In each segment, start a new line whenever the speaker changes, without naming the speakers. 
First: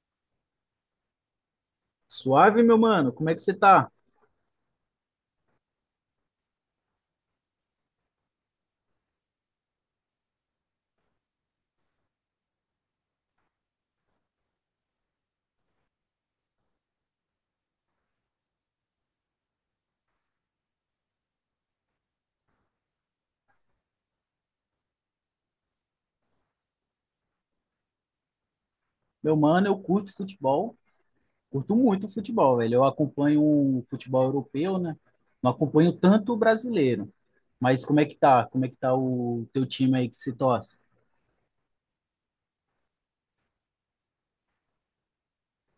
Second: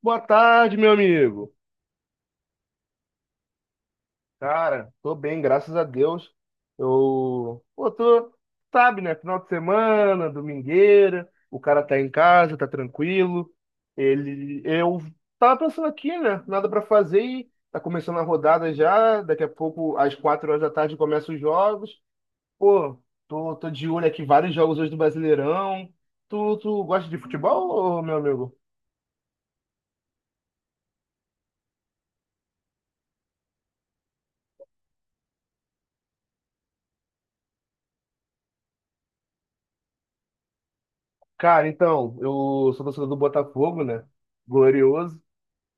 Boa tarde, meu amigo.
Suave, meu mano, como é que você tá?
Cara, tô bem, graças a Deus. Tô, sabe, né? Final de semana, domingueira, o cara tá em casa, tá tranquilo. Eu tava pensando aqui, né? Nada pra fazer e tá começando a rodada já. Daqui a pouco, às 4 horas da tarde, começam os jogos. Pô, tô de olho aqui, vários jogos hoje do Brasileirão. Tu gosta de futebol, ô, meu amigo?
Meu mano, eu curto futebol, curto muito futebol, velho. Eu acompanho o futebol europeu, né? Não acompanho tanto o brasileiro. Mas como é que tá? Como é que tá o teu time aí que se torce?
Cara, então, eu sou torcedor do Botafogo, né? Glorioso.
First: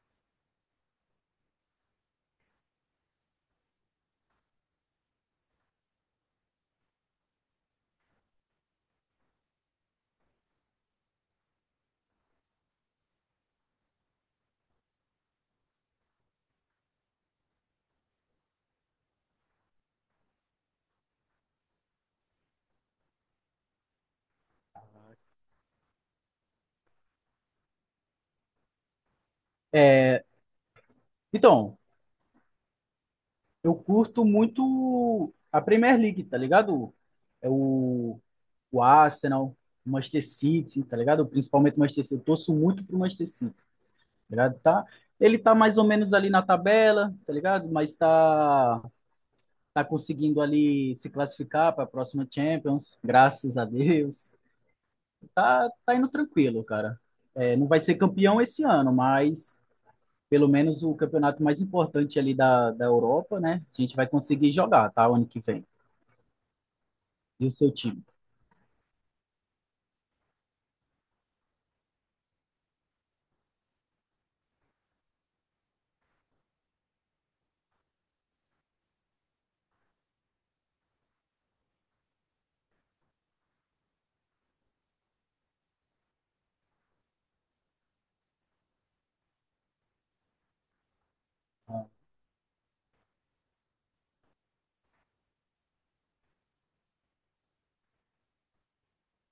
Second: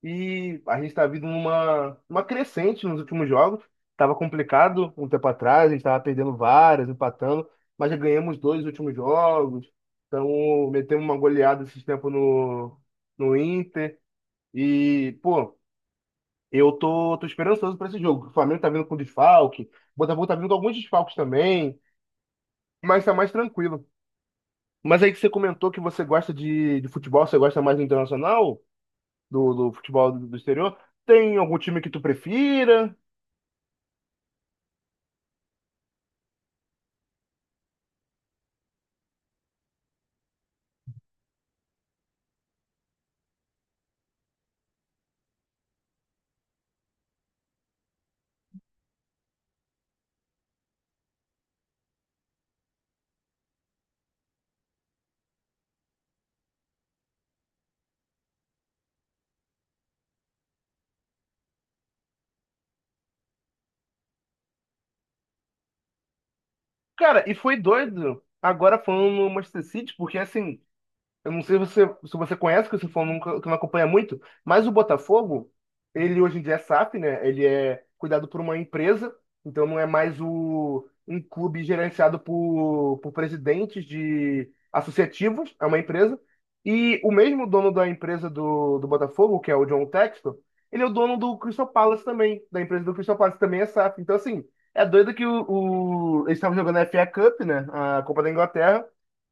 E a gente está vindo numa uma crescente nos últimos jogos. Estava complicado um tempo atrás, a gente estava perdendo várias, empatando, mas já ganhamos dois últimos jogos. Então, metemos uma goleada esses tempos no Inter. E, pô, eu tô esperançoso para esse jogo. O Flamengo tá vindo com desfalque, o Botafogo tá vindo com alguns desfalques também, mas tá mais tranquilo. Mas aí que você comentou que você gosta de futebol, você gosta mais do internacional, do futebol
É,
do exterior. Tem algum
então,
time que tu prefira?
eu curto muito a Premier League, tá ligado? É o Arsenal, o Manchester City, tá ligado? Principalmente o Manchester City. Eu torço muito pro Manchester City, tá ligado? Tá, ele tá mais ou menos ali na tabela, tá ligado? Mas tá conseguindo ali se classificar para a próxima Champions, graças a Deus. Tá indo tranquilo, cara. É, não vai ser campeão esse ano, mas pelo menos o campeonato mais importante ali da Europa, né? A gente vai conseguir jogar, tá? O ano que vem.
Cara, e
E o
foi
seu time?
doido. Agora falando no Manchester City, porque assim, eu não sei se você, se você conhece, que você falou nunca, que não acompanha muito, mas o Botafogo, ele hoje em dia é SAF, né? Ele é cuidado por uma empresa, então não é mais um clube gerenciado por presidentes de associativos, é uma empresa. E o mesmo dono da empresa do Botafogo, que é o John Textor, ele é o dono do Crystal Palace também, da empresa do Crystal Palace, também é SAF. Então, assim, é doido que eles estavam jogando a FA Cup, né? A Copa da Inglaterra.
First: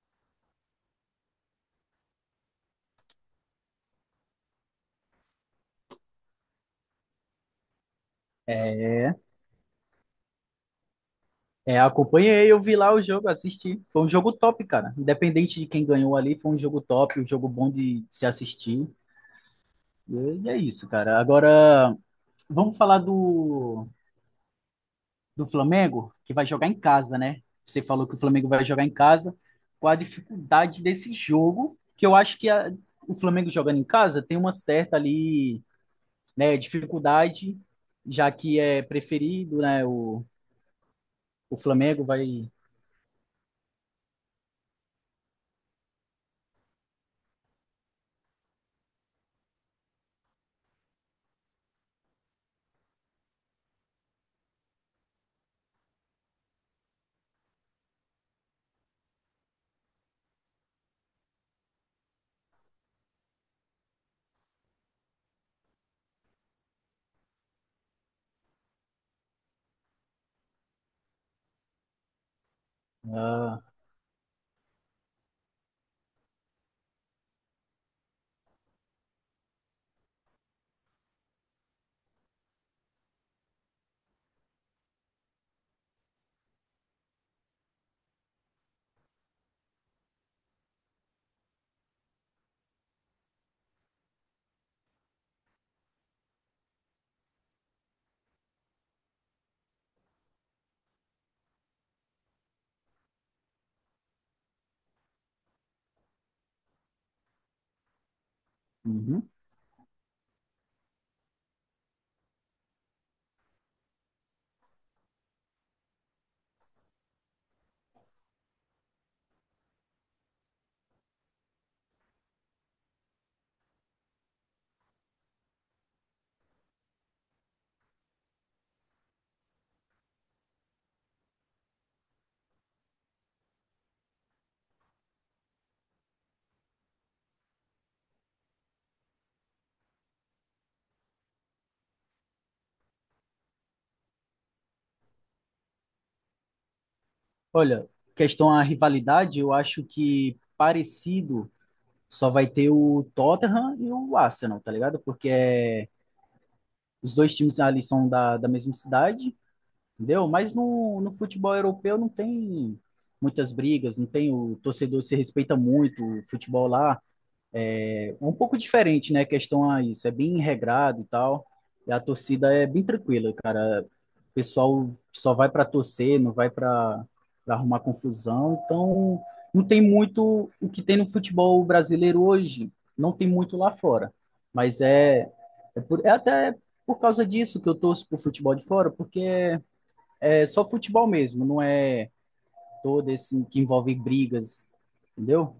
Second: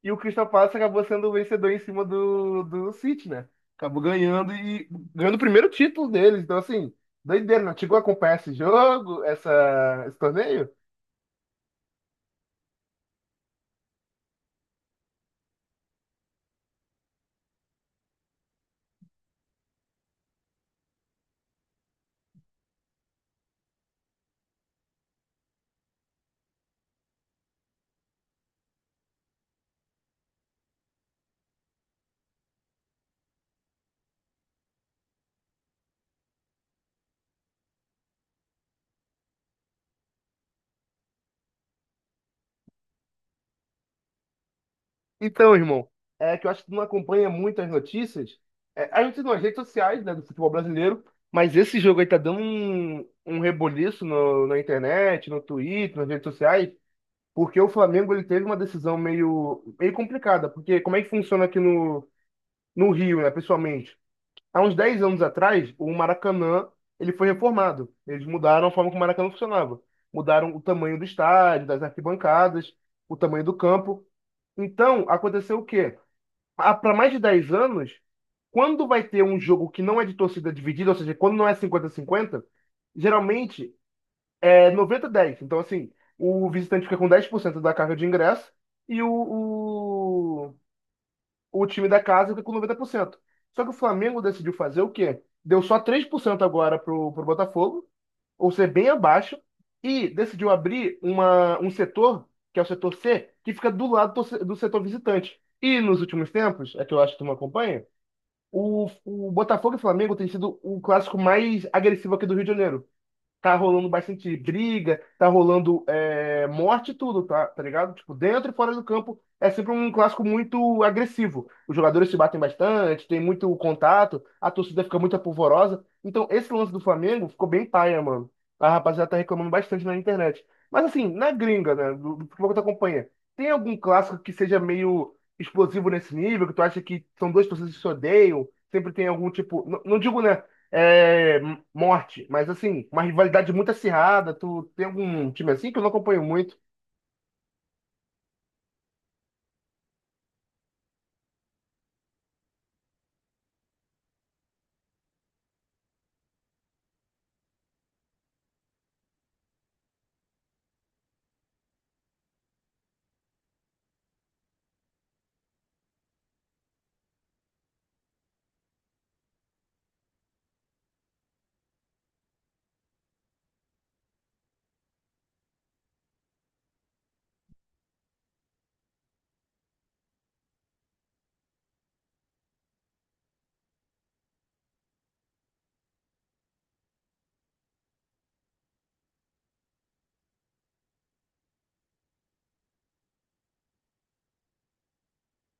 E o Crystal Palace acabou sendo o vencedor em cima do City, né? Acabou ganhando e ganhando o primeiro título deles. Então, assim, doideira, não chegou a acompanhar esse
É,
jogo, esse torneio?
é, acompanhei, eu vi lá o jogo, assisti. Foi um jogo top, cara. Independente de quem ganhou ali, foi um jogo top, um jogo bom de se assistir. E é isso, cara. Agora, vamos falar do Flamengo, que vai jogar em casa, né? Você falou que o Flamengo vai jogar em casa. Qual a dificuldade desse jogo? Que eu acho que o Flamengo jogando em casa tem uma certa ali, né, dificuldade, já que é preferido, né? O Flamengo vai.
Então, irmão, é que eu acho que tu não acompanha muito as notícias. É, a gente tem nas redes sociais, né, do futebol brasileiro, mas esse jogo aí tá dando um reboliço na internet, no Twitter, nas redes sociais, porque o Flamengo ele teve uma decisão meio complicada. Porque como é que funciona aqui no Rio, né, pessoalmente? Há uns 10 anos atrás, o Maracanã, ele foi reformado. Eles mudaram a forma como o Maracanã funcionava. Mudaram o tamanho do estádio, das arquibancadas, o tamanho do
Ah,
campo. Então, aconteceu o quê? Para mais de 10 anos, quando vai ter um jogo que não é de torcida dividida, ou seja, quando não é 50-50, geralmente é 90-10. Então, assim, o visitante fica com 10% da carga de ingresso e o time da casa fica com 90%. Só que o Flamengo decidiu fazer o quê? Deu só 3% agora pro Botafogo, ou seja, bem abaixo, e decidiu abrir um setor, que é o setor C, que fica do lado do, se- do setor visitante. E nos últimos tempos, é que eu acho que tu me acompanha,
uhum.
o Botafogo e Flamengo tem sido o clássico mais agressivo aqui do Rio de Janeiro. Tá rolando bastante briga, tá rolando é, morte e tudo, tá ligado? Tipo, dentro e fora do campo é sempre um clássico muito agressivo. Os jogadores se batem bastante, tem muito contato, a torcida fica muito apavorosa. Então, esse lance do Flamengo ficou bem paia, mano. A rapaziada tá reclamando bastante na internet. Mas assim, na gringa, né, do futebol que tu acompanha, tem algum clássico que seja meio explosivo nesse nível, que tu acha que são duas torcidas que se odeiam, sempre tem algum tipo, não, não digo, né, é, morte, mas assim, uma rivalidade muito acirrada. Tu tem algum time assim que eu não acompanho muito?
Olha, questão à rivalidade, eu acho que parecido só vai ter o Tottenham e o Arsenal, tá ligado? Porque é, os dois times ali são da mesma cidade. Entendeu? Mas no futebol europeu não tem muitas brigas, não tem, o torcedor se respeita muito, o futebol lá é um pouco diferente, né? Questão a isso, é bem regrado e tal. E a torcida é bem tranquila, cara. O pessoal só vai para torcer, não vai para arrumar confusão. Então, não tem muito o que tem no futebol brasileiro hoje, não tem muito lá fora. Mas é até por causa disso que eu torço pro futebol de fora, porque é só futebol mesmo, não é todo esse que envolve brigas, entendeu?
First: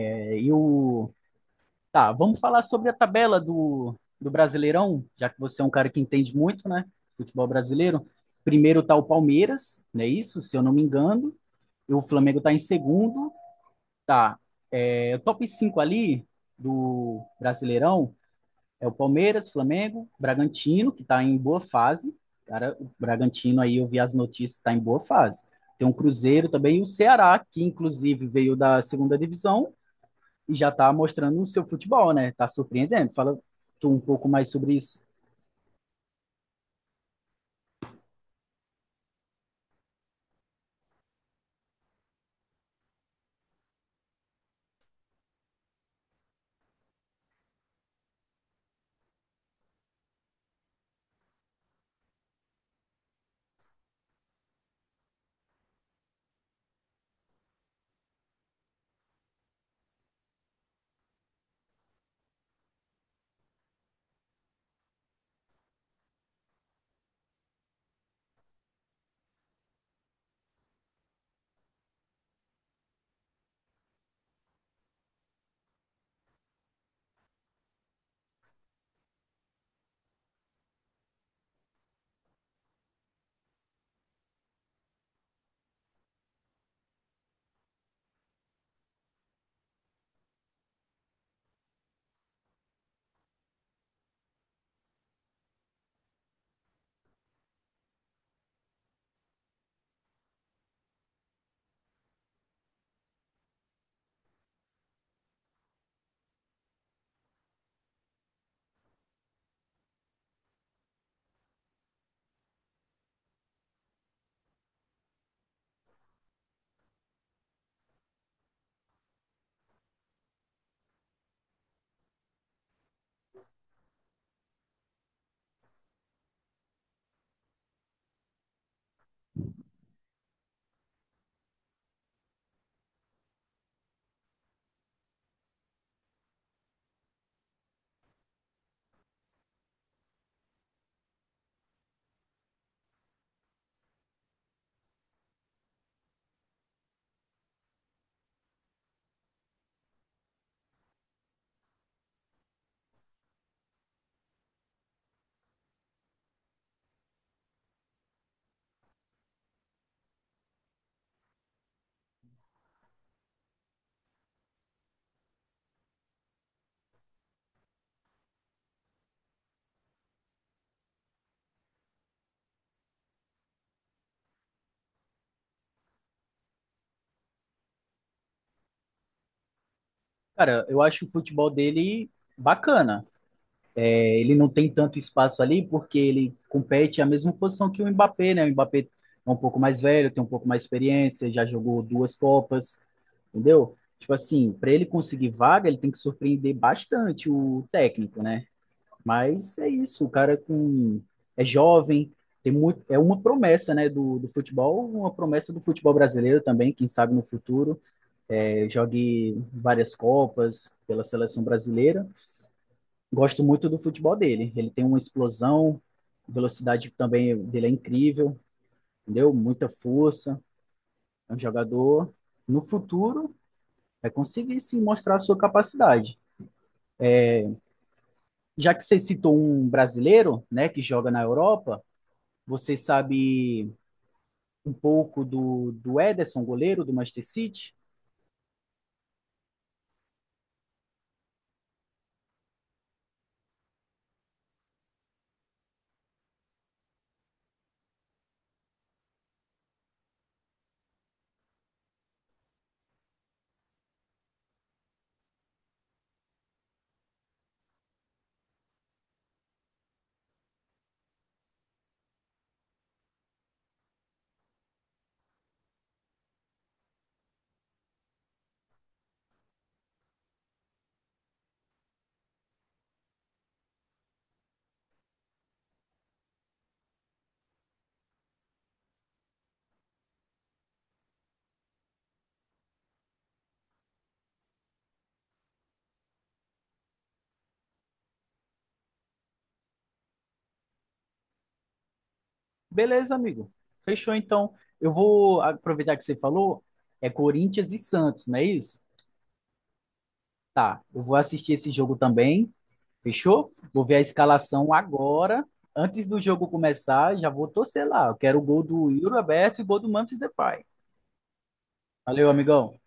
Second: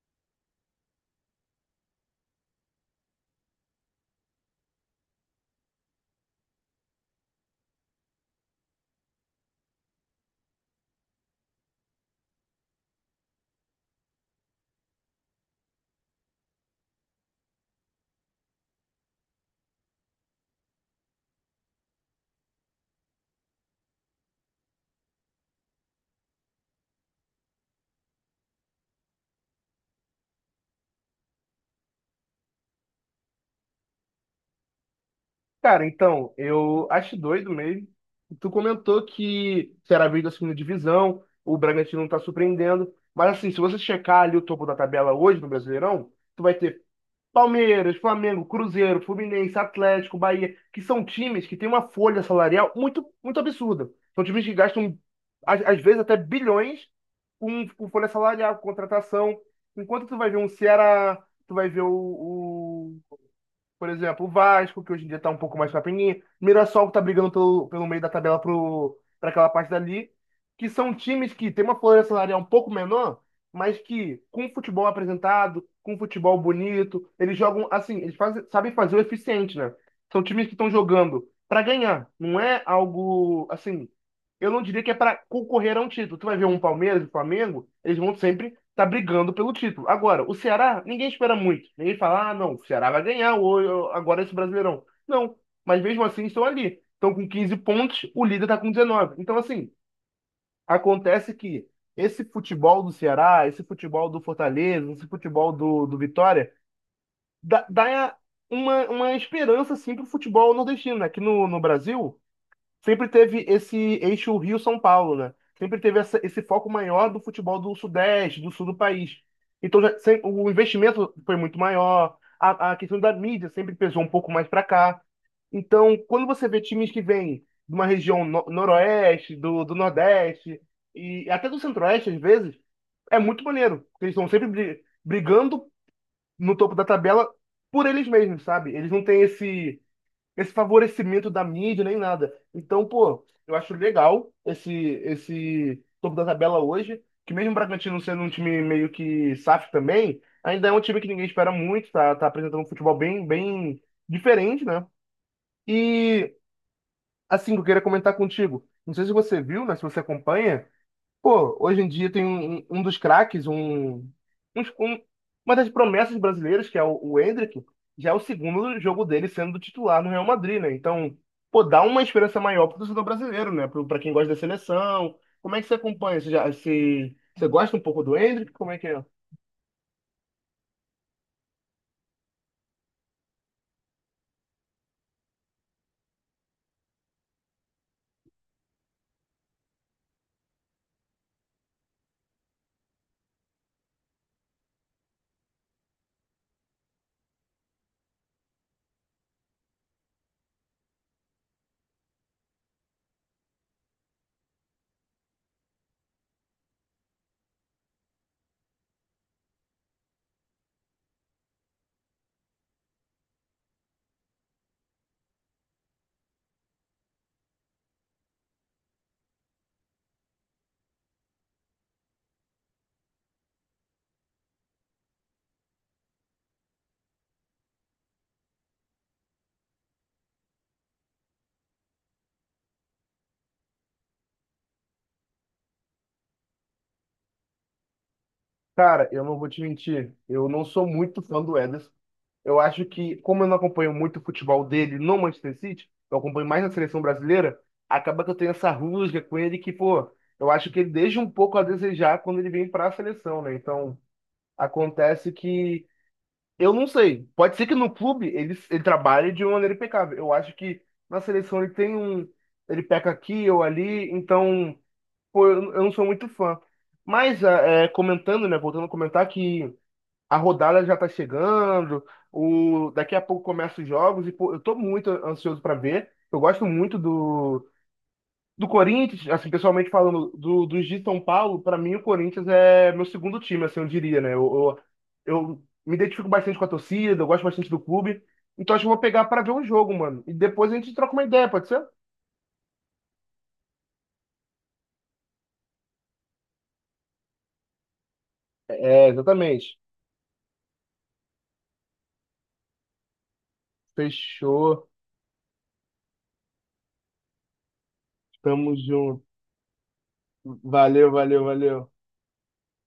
É, e o. Tá, vamos falar sobre a tabela do Brasileirão, já que você é um cara que entende muito, né? Futebol brasileiro. Primeiro tá o Palmeiras, não é isso? Se eu não me engano. E o Flamengo tá em segundo. Tá. É, o top 5 ali do Brasileirão é o Palmeiras, Flamengo, Bragantino, que está em boa fase. Cara, o Bragantino aí eu vi as notícias, está em boa fase. Tem um Cruzeiro também e o Ceará, que inclusive veio da segunda divisão e já está mostrando o seu futebol, né? Está surpreendendo. Fala tu um pouco mais sobre isso.
Cara, então, eu acho doido mesmo. Tu comentou que será a vídeo da segunda divisão, o Bragantino não tá surpreendendo. Mas assim, se você checar ali o topo da tabela hoje no Brasileirão, tu vai ter Palmeiras, Flamengo, Cruzeiro, Fluminense, Atlético, Bahia, que são times que têm uma folha salarial muito, muito absurda. São times que gastam, às vezes, até bilhões com folha salarial, com contratação. Enquanto tu vai ver um Ceará, tu vai ver o, por exemplo, o Vasco, que hoje em dia tá um pouco mais pra Mirassol, que tá brigando pelo meio da tabela pra aquela parte dali. Que são times que têm uma folha salarial um pouco menor, mas que, com futebol apresentado, com futebol bonito, eles jogam, assim, eles fazem, sabem fazer o eficiente, né? São times que estão jogando pra ganhar. Não é algo, assim, eu não diria que é pra concorrer a um título. Tu vai ver um Palmeiras e Flamengo, eles vão sempre tá brigando pelo título. Agora, o Ceará, ninguém espera muito. Ninguém fala, ah, não, o Ceará vai ganhar ou, agora esse Brasileirão. Não, mas mesmo assim estão ali. Estão com 15 pontos, o líder tá com 19. Então, assim, acontece que esse futebol do Ceará, esse futebol do Fortaleza, esse futebol do Vitória, dá uma esperança, assim, pro futebol nordestino. Aqui no Brasil, sempre teve esse eixo Rio-São Paulo, né? Sempre teve esse foco maior do futebol do Sudeste, do Sul do país. Então já, o investimento foi muito maior, a questão da mídia sempre pesou um pouco mais para cá. Então, quando você vê times que vêm de uma região noroeste, do nordeste, e até do centro-oeste, às vezes, é muito maneiro. Porque eles estão sempre brigando no topo da tabela por eles mesmos, sabe? Eles não têm esse favorecimento da mídia nem nada. Então, pô, eu acho legal esse topo da tabela hoje, que mesmo o Bragantino sendo um time meio que saf também, ainda é um time que ninguém espera muito, tá apresentando um futebol bem diferente, né? E assim, eu queria comentar contigo. Não sei se você viu, né, se você acompanha. Pô, hoje em dia tem um dos craques, um um- uma das promessas brasileiras, que é o Endrick, já é o segundo jogo dele sendo titular no Real Madrid, né? Então, pô, dá uma esperança maior pro torcedor brasileiro, né? Pra quem gosta da seleção. Como é que você acompanha? Você gosta um pouco do Endrick? Como é que é?
Cara, eu acho o futebol dele bacana. É, ele não tem tanto espaço ali porque ele compete a mesma posição que o Mbappé, né? O Mbappé é um pouco mais velho, tem um pouco mais de experiência, já jogou duas Copas, entendeu? Tipo assim, para ele conseguir vaga, ele tem que surpreender bastante o técnico, né? Mas é isso, o cara é com é jovem, tem muito, é uma promessa, né, do futebol, uma promessa do futebol brasileiro também, quem sabe no futuro, é, jogue várias copas pela seleção brasileira. Gosto muito do futebol dele, ele tem uma explosão, velocidade também dele é incrível, entendeu? Muita força, é um jogador no futuro vai conseguir sim mostrar a sua capacidade. Já que você citou um brasileiro, né, que joga na Europa, você sabe um pouco do Ederson, goleiro do Manchester City?
Cara, eu não vou te mentir, eu não sou muito fã do Ederson. Eu acho que, como eu não acompanho muito o futebol dele no Manchester City, eu acompanho mais na seleção brasileira, acaba que eu tenho essa rusga com ele que, pô, eu acho que ele deixa um pouco a desejar quando ele vem para a seleção, né? Então, acontece que eu não sei. Pode ser que no clube ele trabalhe de uma maneira impecável. Eu acho que na seleção ele tem um. Ele peca aqui ou ali, então, pô, eu não sou muito fã. Mas, ah, é, comentando, né? Voltando a comentar que a rodada já tá chegando, o daqui a pouco começam os jogos e pô, eu tô muito ansioso para ver. Eu gosto muito do Corinthians, assim, pessoalmente falando, dos de São Paulo, para mim o Corinthians é meu segundo time, assim, eu diria, né? Eu me identifico bastante com a torcida, eu gosto bastante do clube. Então acho que eu vou pegar para ver um jogo, mano. E depois a gente troca uma ideia, pode ser?
Beleza, amigo. Fechou, então. Eu vou aproveitar que você falou, é Corinthians e Santos, não é isso?
É, exatamente.
Tá, eu vou assistir esse jogo também, fechou? Vou ver a escalação
Fechou.
agora, antes do jogo começar, já vou torcer lá. Eu quero o gol
Tamo
do Yuri
junto.
Alberto e o gol do Memphis Depay.
Valeu, valeu, valeu.
Valeu, amigão.